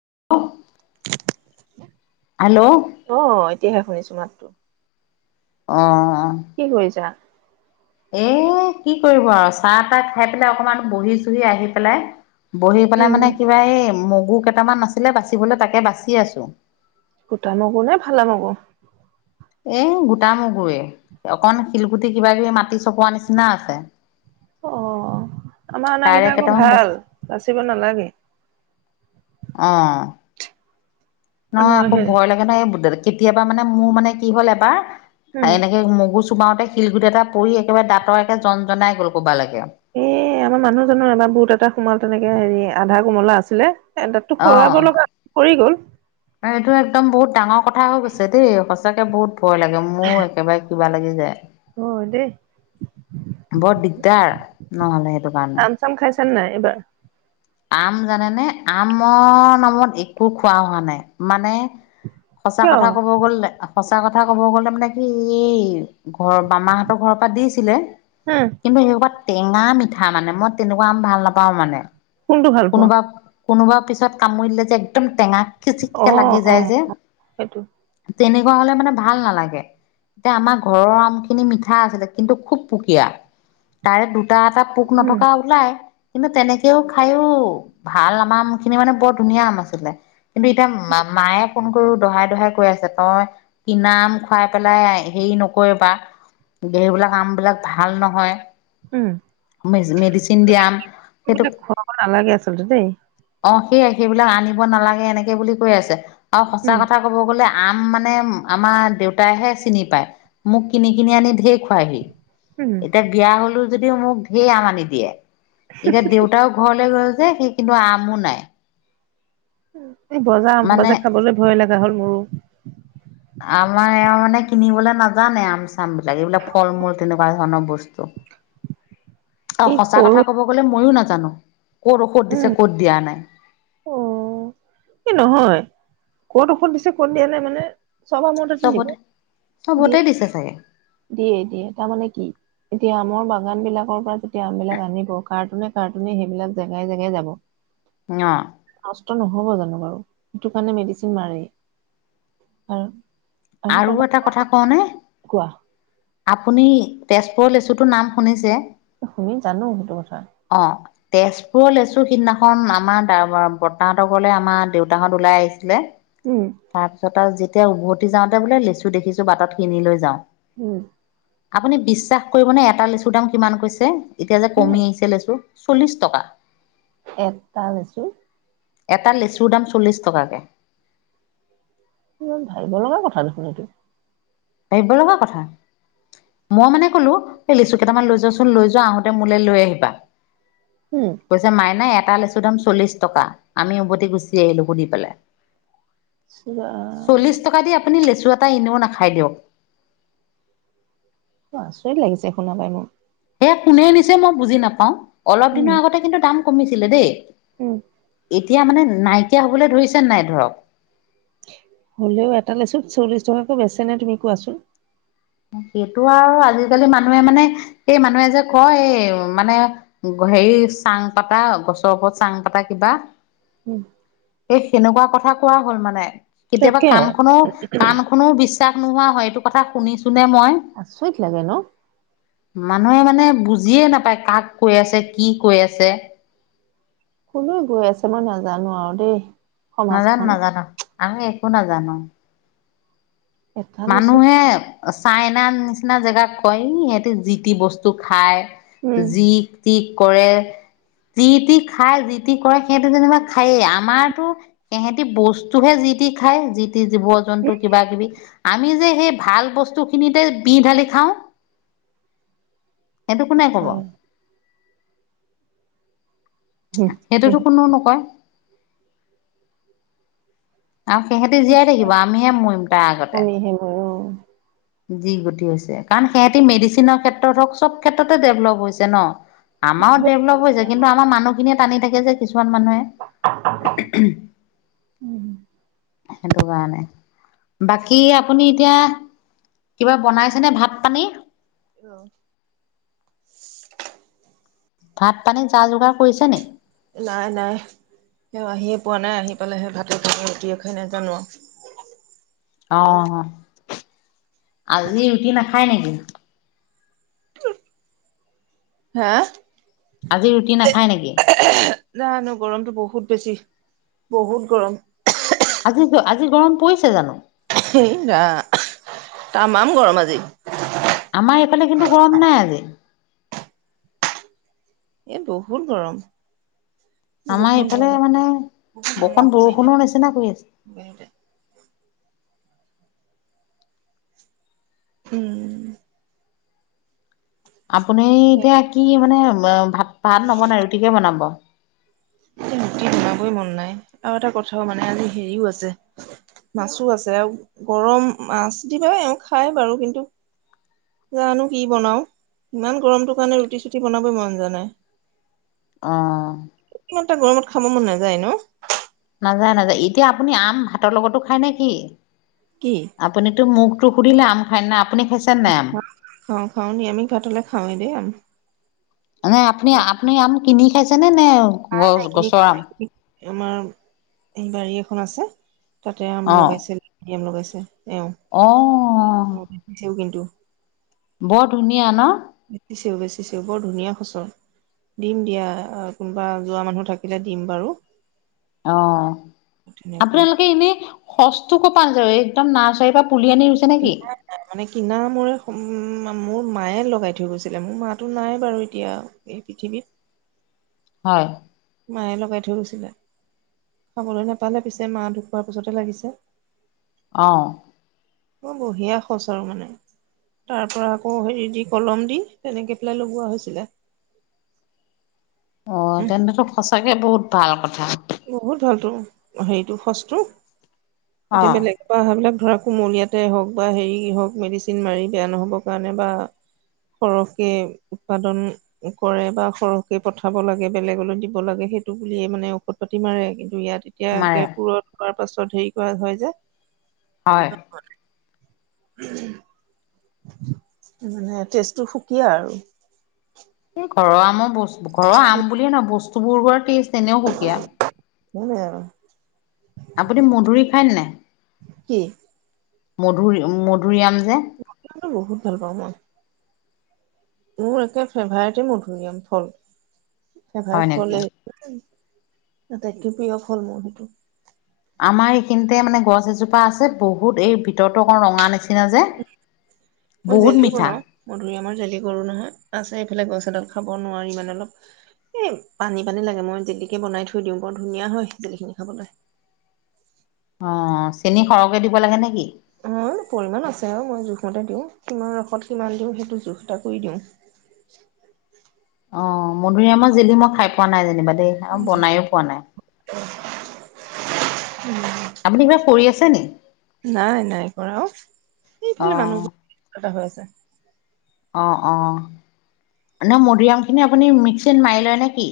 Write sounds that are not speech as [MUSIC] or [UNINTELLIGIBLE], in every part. [UNINTELLIGIBLE] অ', এতিয়াহে শুনিছো মাতটো। অ'। কি কৰিছা? এ কি কৰিব আৰু চাহ তাহ খাই পেলাই অকমান বহি চুহি আহি পেলাই। বহি পেলাই উম মানে কিবা এই মগু কেইটামান আছিলে বাচিবলৈ তাকে বাচি আছো। গোটা মগ নে ফালা মগু? এ গোটা মগুে অকন শিলগুটি কিবা কিবি মাটি চপোৱা নিচিনা আছে। অ', আমাৰ তাৰে আনাকেইটা আকৌ কেইটামান ভাল বাচি বাচিব নালাগে। অ', নহয় মই আকৌ হে ভয় লাগে নহয় এই বু কেতিয়াবা মানে মোৰ মানে কি হ'ল এবাৰ উম এনেকে মগুজ চুমাওঁতে শিলগুটি এটা পৰি একেবাৰে দাঁতৰে একে জ জনাই গ'ল ক'ব লাগে এ আমাৰ মানুহজনৰ আমাৰ ভূত এটা সোমাল তেনেকে হেৰি আধা কোমলা আছিলে। এ তাতো খুৱাব অ লগা কৰি গল। এইটো একদম বহুত ডাঙৰ কথা হৈ গৈছে দেই সঁচাকে বহুত ভয় লাগে মোৰ একেবাৰে কিবা লাগি যায়। হৈ দেই। বৰ দিগদাৰ নহ'লে কাৰণে চাম চাম খাইছ নাই এবাৰ। আম জানেনে আমৰ নামত একো খোৱা হোৱা নাই মানে সঁচা কিয় কথা ক'ব গ'লে সঁচা কথা ক'ব গ'লে মানে কি এই ঘৰৰ বামাহঁতৰ ঘৰৰ পৰা দিছিলে হা কিন্তু সেইা টেঙা মিঠি ঠা মানে মই তেনেকুৱা আম ভাল নাপাও মানে। কোনটো ভাল পোৱা? কোনোবা কোনোবা পিছত কামুৰিলে যে একদম টেঙা অ খিচিককে লাগি অ যায় যে সেইটো তেনেকুৱা হ'লে মানে ভাল নালাগে। এতিয়া আমাৰ ঘৰৰ আম খিনি মিঠা আছিলে কিন্তু খুব পুকীয়া তাৰে দুটা এটা এটা পোক উম নথকা ওলাই কিন্তু তেনেকেও খাইও ভাল আম আাম খিনি মানে বৰ ধুনীয়া আম আছিলে কিন্তু এতিয়া মায়ে ফোন কৰো দহাই দহাই কৈ আছে তই কিনাম খুৱাই পেলাই হেৰি নকৰিবা এইবিলাক আম বিলাক ভাল নহয় উম ম মেডিচিন দিয়া আম সেইটো এইবিলাক খুৱাব নালাগে আচলতে দেই অ সেয় সেইবিলাক আনিব নালাগে এনেকে বুলি কৈ আছে আৰু সঁচা উম কথা কব গ'লে আম মানে আমাৰ দেউতাইহে চিনি পায় মোক কিনি কিনি আনি ধেই খোৱায়হি। উম এতিয়া বিয়া হলো যদিও মোক ধে আম আনি দিয়ে। এতিয়া দেউতাও ঘৰলে গৈ সেই কিন্তু আমো নাই। গজা স মানে গজা খাবলৈ ভয় লগা হ'ল মোৰো আমাৰ এওঁ মানে কিনিবলৈ নাজানে আম চাম বিলাক এইবিলাক ফল মূল তেনেকুৱা। ধৰণৰ বস্তু আৰু এই সঁচা সৰু কথা কব গলে ময়ো নাজানো। ক'ত ঔষধ উম দিছে ক'ত দিয়া নাই। অ'। এই নহয় কত ঔষধ দিছে কত দিয়া নাই মানে চব [UNINTELLIGIBLE] চবতে চবতে দিছে চাগে দিয়ে দিয়ে তাৰমানে কি এতিয়া আমৰ ব বাগানবিলাকৰ পৰা যেতিয়া আনবিলাক আনিব কাৰ্টুনে কাৰ্টুনে সেইবিলাক জেগাই জেগাই যাব। ন নষ্ট নহ'ব জানো বাৰু সেইটো কাৰণে মেডিচিন মাৰেই আৰু আৰু এটা কথা কওঁনে? কোৱা আপুনি তেজপুৰৰ লেচুটোৰ নাম শুনিছে? তুমি জানো সেইটো কথা। অ', তেজপুৰৰ লেচু সিদিনাখন আমাৰ বৰ্তাহঁতৰ ঘৰলে আমাৰ দেউতাহঁত ওলাই আহিছিলে। উম তাৰ পিছত আৰু যেতিয়া উভতি যাওঁতে বোলে লেচু দেখিছো বাটত কিনি লৈ যাওঁ। উম। আপুনি বিশ্বাস কৰিবনেেএটা লেচুৰ দাম কিমান কৈছে এতিয়া যে কিমান কমি আহিছে লেচু চল্লিছ টকা একটা হৈছো এটা লিচুৰ দাম চল্লিছ টকাকে। ভাবিব লগা কথা দেখুন তো [UNINTELLIGIBLE] মই মানে কলো লেচু কেইটামান লৈ যোৱাচোন লৈ যোৱা আহোতে মোলৈ লৈ আহিবা উম কৈছো মাই নাই এটা লৈছো দম চল্লিশ টকা আমি উভতি গুচি আহিলো সুধি পেলাই ইৰ্চিৰাম! চল্লিশ [UNINTELLIGIBLE] আচৰিত লাগিছে শুনা পাই মোৰ। সেয়া কোনে নিছে মই বুজি নাপাওঁ। অলপ উম দিনৰ আগতে কিন্তু দাম কমিছিলে দেই। উম। এতিয়া মানে নাইকিয়া হবলৈ ধৰিছেনে নাই ধৰক হ'লেও এটা লৈচোন চল্লিশ টকাকৈ বেচ নে তুমি কোৱাচোন? সেইটো আৰু আজিকালি মানুহে মানে সেই মানুহে যে কয় এই মানে হেৰি চাং পাতা গছৰ ওপৰত চাং পাতা কিবা উম এ সেনেকুৱা কথা কোৱা হ'ল মানে কেতিয়াবা তাকে কাণ খনো কাণ খনো বিশ্বাস নোহোৱা হয় এইটো কথা শুনিছো আছইত লাগে ন মানুহে মানে বুজিয়ে নাপায় কাক কৈ আছে কি কৈ আছে। কলৈ গৈ আছে মই নাজানো আৰু দেই। নাজানো - সমাজখন নাজানো আমি একো নাজানো। এটা লেচুত মানুহে চাইনা নিচিনা জেগাক কয় ই সিহতে যি টি বস্তু খায়। উম, যি টি কৰে যিটি খায় যি যিটি কৰে সিহতে যেনিবা খায়েই আমাৰতো সিহেতি বস্তুহে যি টি খায় যি। জীৱ জন্তু কিবা কিবি আমি যে সেই ভাল বস্তু খিনিতে বিহ ঢালি খাও। সেইটো কোনে কব। সেইটোতো কোনো নকয়। আৰু সিহতি জীয়াই থাকিব আমিহে মৰিম তাৰ আগতে। কমিহে ময়ো যি গতি হৈছে কাৰণ সিহতি মেডিচিনৰ ক্ষেত্ৰত হওক চব ক্ষেত্ৰতে ডেভলপ হৈছে ন। আমাৰো ডেভেলপ হৈছে কিন্তু আমাৰ মানুহখিনিয়ে টানি থাকে কিচু কিছুমান মানুহে উম। সেইটো কাৰণে বাকী আপুনি এতিয়া কিবা বনাইছেনে ভাত পানী। অ ভাত পানী যা যোগাৰ কৰিছে নে। নাই - নাই। এও আহিয়ে পোৱা নাই আহি পালে ভাতৰ খাই নে ৰুটিয়ে খাই নাজানো আৰু অ, আজি ৰুটি নাখায় নেকি? হাহ আজি ৰুটি নাখায় নেকি? জানো গৰমতটো বহুত বেছি বহুত গৰম। আজি - আজি গৰম পৰিছে জানো। এই ৰাম তামাম গৰম আজি। আমাৰ এইফালে কিন্তু গৰম নাই আজি। এ বহুত গৰম। আমাৰ বহুত এইফালে গৰম মানে বহুত বকণ মৰমসে মাৰিলে। বৰষুণৰ নিচিনা কৰি আছে। বাহিৰতে [INAUDIBLE] উম, আপুনি এতিয়া কি মানে ভাত - ভাত নবনাই ৰুটিকে বনাব। এ ৰুটি বনাবই মন নাই আৰু এটা কথাও মানে আজি হেৰিও আছে। মাছো আছে আৰু গৰম মাছ কি কয় খাই বাৰু কিন্তু জানো কি বনাও ইমান গৰমটো কাৰণে ৰুটি চুটি বনাবই মন যোৱা নাই। অ', ইমান এটা গৰমত খাব মন নাযায় ন। নাযায় - নাযায় এতিয়া আপুনি আম ভাতৰ লগতো খায় নে কি কি আপুনিতো মুখ নুখুধিলে আম খায় নে আপ অ, খা - খা খাও নি আমি কাটিলে খাওৱেই দেই আম। নে আপুনি - আপুনি আম কিনি খাইছেনে নে গছ নাই কিনি গছৰ খোৱা আম। নাই কিনি আমাৰ এই বাৰী এখন আছে তাতে আম অঁ লগাইছিল ল লগাইছে। অঁ এও বেছেও কিন্তু বৰ ধুনীয়া ন। বেচিছেও বেচিছেও বৰ ধুনীয়া সচৰ। দিম দিয়া কোনোবা যোৱা মানুহ থাকিলে দিম বাৰু। অ, তেনেকুৱা আপোনালোকে এনে সচ টো ক'ৰ পৰা আনিছে একদম নাৰ্চাৰীৰ পৰা পুলি আনি ৰুইছে নেকি? মানে কিনা মোৰে উম, মোৰ মায়ে লগাই থৈ গৈছিলে মোৰ মাতো নাই বাৰু এতিয়া এই পৃথিৱীত। [INAUDIBLE] হয়। মায়ে লগাই থৈ গৈছিলে খাবলৈ নাপালে পিছে মাহ খ খোৱাৰ পিছতে লাগিছে আহ মৰ বঢ়িয়া খচ আৰু মানে তাৰ পৰা আকৌ হেৰি দি কলম দি তেনেকে পেলাই লগোৱা হৈছিলে। [INAUDIBLE] অ' উম তেন্তে সঁচাকে বহুত ভাল কথা। টো হেৰিটো ফসটো এতিয়া অঁ বেলেগেইবলাক ধৰা কুমলীয়াতেই হওক বা হেৰি হওক মেডিচিন মাৰি বেয়া নহ'বৰ কাৰণে বা সৰহকে উৎপাদন কৰে বা সৰহকে পঠাব লাগে বেলেগলৈ দিব লাগে সেইটো বুলিয়ে মানে ট পাতি মাৰে কিন্তু ইয়াত মাৰে এতিয়াপুৰত হোৱাৰ পাছত হেৰি কৰা হয় যে হয়। মানে তেজটো সুকীয়া আৰু এই ঘৰৰ আমৰ বস্তু ঘৰৰ আম বুলিয়ে ন বস্তুবোৰ কৰা টেষ্ট এনেও সুকীয়া [UNINTELLIGIBLE] আপুনি মধুৰি খায় নে কি মধুৰি মধুৰি আম বহুত ভাল পাওঁ মই। মোৰ একে ফেভাৰটে মধুৰিআম ফল হয় ফেভাৰেট নেকি? ফলে। আটাইকে প্ৰিয় ফল মোৰ সেইটো আমাৰ এইখিনিতে মানে গছ এজোপা আছে বহুত এই ভিতৰতো অকণ ৰঙা নিচিনা কিনা যে বহুত মিঠা। হেি কৰো নহয় আছে এইফালে গ চডত খাব নোৱাৰি মানে অলপ এই পানী পানী লাগে মই জেলিকে বনাই থৈ দিওঁ বৰ ধুনীয়া হয় জেলিখিনি খাবলৈ। অ চেনি সৰহকে দিব লাগে নেকি অ মানে পৰিমাণ আছে আৰু মই জোখমতে দিওঁ কিমান ৰসত কিমান দিম সেইটো জোখ এটা কৰি দিওঁ। অ মধুৰিআমৰ জিলি মই খাই পোৱা নাই যেনিবা দেই আৰু বনাইো পোৱা নাই উম। আপুনি কিবা কৰি আছেনে? নাই নাই কৰা অ এইফালে মানুহবোৰ এ হৈ আছে। অঁ অঁ ন মধুৰিআমখিনি আপুনি মিক্সিত মাৰি লয় নে কি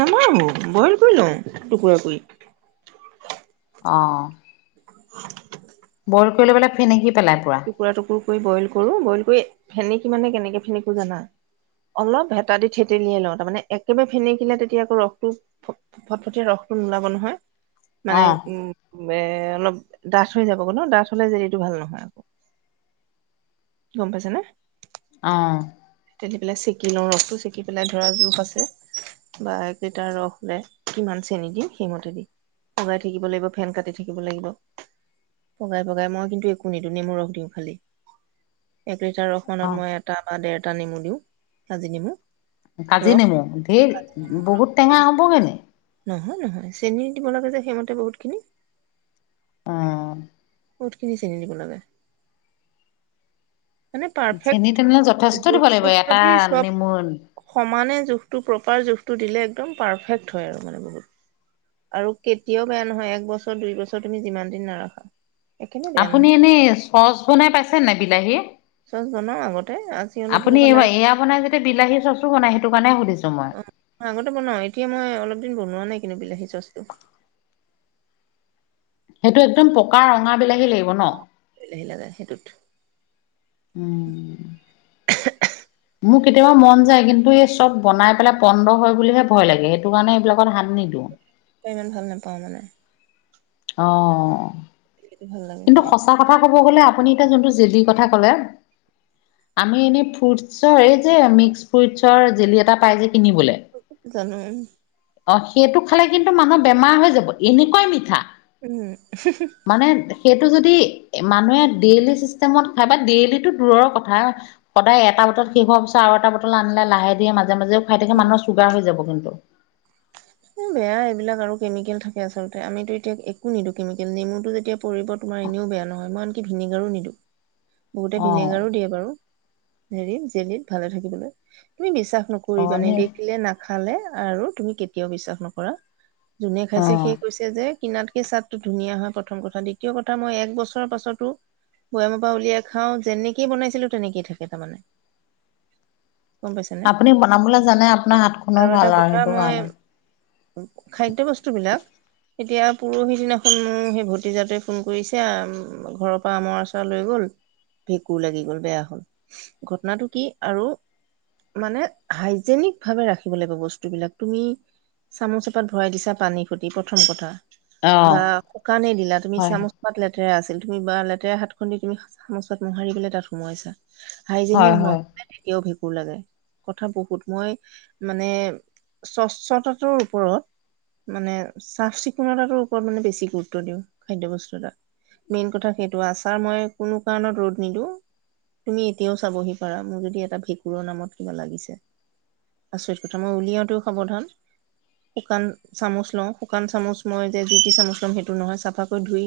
নামাৰো বইল কৰি লওঁ টুকুৰা কৰি অঁ বইল কৰি লৈ পেললে ফে নকি টুকুৰা টুকুৰ কৰি বইল কৰো বইল কৰি ফেনে কি মানে কেনেকে ফেনিকো জানা অলপ হেতা দি থেতেেলিয়াই লওঁ তাৰ মমানে একেবাৰে ভেনে কিিলে তেতিয়া আকৌ ৰসটো ফটফটিয় ৰস নোলাব নহয়। মানে অ' উম এ অলপ ডাঠ হৈ যাব গ' ন ডাঠ হলে যেদি এইটো ভাল নহয়। গম পাইছে নে অ'। তে পেলাই চেকি লওঁ ৰসটো চেকি পেলাই ধৰা জোখ আছে বা এক লিটাৰ ৰস লে কিমান চেনি দিম সেইমতে দি উলাই থাকিব লাগিব ফেন কাটি থাকিব লাগিব পগাই পগাই মই কিন্তু একো নিদিো নেম ৰস দিওঁ খালি িটাৰসমানত অ' মই এটা বা ডেৰ এটা নেমু দিওঁ আাজি নেমু কাজি ৰস নেমু ধেৰ বহুত টেঙা দিওঁ। হ'ব গে নে? নহয় নহয় চেনী দিব লাগে যে সেইমতে বহুতখিনি। অ'। কতখিনি চিনি দিব লাগে। মানে চেনি তেনেহ'লে পাৰফেক্ট যথেষ্ট দিব জখ লাগিব চুখ এটা যদি চব নেমু সমানে জোখটো প্ৰপাৰ জোখটো দিলে, একদম পাৰফেক্ট হয় আৰু মানে বহুত। আৰু কেতিয়াও বেয়া নহয়, এক বছৰ দুই বছৰ তুমি যিমান দিন নাৰাখা। একেবাৰে বেয়া আপুনি নহয় এনে চচ বনাই পাইছে নে নাই বিলাহী? চচ বনাও আগতে আজি অলপ দিনৰ আপুনি পৰা নাই এইবাৰ এয়া বনাই যেতিয়া বিলাহী চচো বনাই সেইটো কাৰণে সুধিছোঁ। অ' আগতে বনাও, এতিয়া মই অলপ দিন বনোৱা নাই কিন্তু বিলাহী চচটো। সেইটো একদম পকা ৰঙা বিলাহী লাগিব ন। বিলাহী লাগা সেইটোত। উম। মোৰ কেতিয়াবা মন যায়, কিন্তু এই চব বনাই পেলাই পণ্ড হয় বুলিহে ভয় লাগে সেইটো কাৰণে এইবিলাকত হাত নিদিওঁ। ইমান ভাল নাপাও মানে। অ' সেইটো ভাল লাগে কিন্তু খাই সঁচা কথা ক'ব ক'ব গলে আপুনি এতিয়া যোনটো জেলীৰ কথা ক'লে আমি এনেই ফ্ৰুটছৰ এই যে মিক্স ফ্ৰুটছৰ জেলি এটা পাই যে। কিনিবলে জানো। অ' সেইটো খালে কিন্তু মানুহ বেমাৰ হৈ যাব এনেকুৱাই মিঠা। উম। মানে সেইটো যদি মানুহে ডেইলি চিষ্টেমত খায় বা ডেইলিটো দূৰৰ কথা সদায় এটা বটল শেষ হোৱাৰ পিছত আৰু এটা বটল আনিলে লাহে দিৰে মাজে মাজেও খাই থাকে মানুহ চুগাৰ হৈ যাব কিন্তু। [INAUDIBLE] উম বেয়া এইবিলাক আৰু কেমিকেল থাকে আচলতে। আমিতো এতিয়া একো নিদো কেমিকেল নেমুটো যেতিয়া পৰিব তোমাৰ এনেও বেয়া নহয় মই আনকি ভিনিগাৰো নিদিওঁ। বহুতে অ ভিনিগাৰো দিয়ে বাৰু হেৰি জেলিত ভালে থাকিবলৈ [UNINTELLIGIBLE] মিছা বিশাস অ নকৰিবা নি নেদেখিলে নাখালে আৰু তুমি কেতিয়াও বিশ্বাস নকৰা। যোনে অ খাইছে সেই কৈছে যে কিনাতকে চাদটো ধুনীয়া হয়, প্ৰথম কথা দ্বিতীয় কথা মই এক বছৰৰ পাছতো বৈয়ামৰ পৰা উলিয়াই খাও, যেনেকেই বনাইছিলো তেনেকেই থাকে তাৰমানে। গম পাইছানে আপুনি বনাবলে জানে আপোনাৰ হাত খনো এটা ভাল আৰু কথা সেইটো মই কাৰণে। খাদ্য বস্তু বিলাক এতিয়া পোৰহিদিনাখন মোক সেই ভতিজাটোৱে ফোন কৰিছে ঘৰৰ পৰা আমৰ আছাৰ লৈ গ'ল। ভেঁকুৰ লাগি গ'ল বেয়া হ'ল, ঘটনাটো কি আৰু মানে হাইজেনিক ভাৱে ৰাখিব লাগিব বস্তুবিলাক তুমি চামুচ এপাত ভৰাই দিছা, পানী খুটি প্ৰথম কথা। অ বা শুকানেই দিলা তুমি হয় চামুচ পাত লে লেতেৰা আছিল, তুমি বা লেতেৰা হাত খন দি তুমি চামুচপাত মোহাৰি কেলে তাত সোমোৱাইছা। হয় হাইজেনিক ন হয় [UNINTELLIGIBLE] ভুল লাগে কথা বহুত মই মানে স্বচ্ছতাটোৰ ওপৰত মানে চাফ চিকুণতাৰ ওপৰত মানে বেছি গুৰুত্ব দিওঁ, খাদ্য বস্তু এটাত। মেইন কথা সেইটো আছাৰ মই কোনো কাৰণত ৰ'দ নিদিওঁ। তুমি এতিয়াও চাবহি পাৰা মোৰ যদি এটা ভেঁকুৰৰ নামত কিবা লাগিছে। আচৰিত কথা মই উলিয়াওটো সাৱধান শুকান চামুচ লওঁ, শুকান চামুচ মই যে যি টি চামুচ লম সেইটো নহয় চাফাকৈ ধুই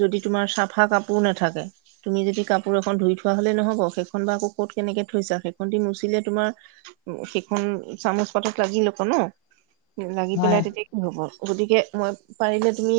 যদি তোমাৰ চাফা কাপোৰ নাথাকে, তুমি যদি কাপোৰ এখন ধুই থোৱা হলে নহব, সেইখন বা আকৌ ক'ত কেনেকে থৈ যাক সেইখন দি মুচিলে তোমাৰ সেইখন চামুচ পাতত লাগি ল'ব ন। লাগি হয় পেলাই তেতিয়া কি হ'ব, গতিকে মই পাৰিলে তুমি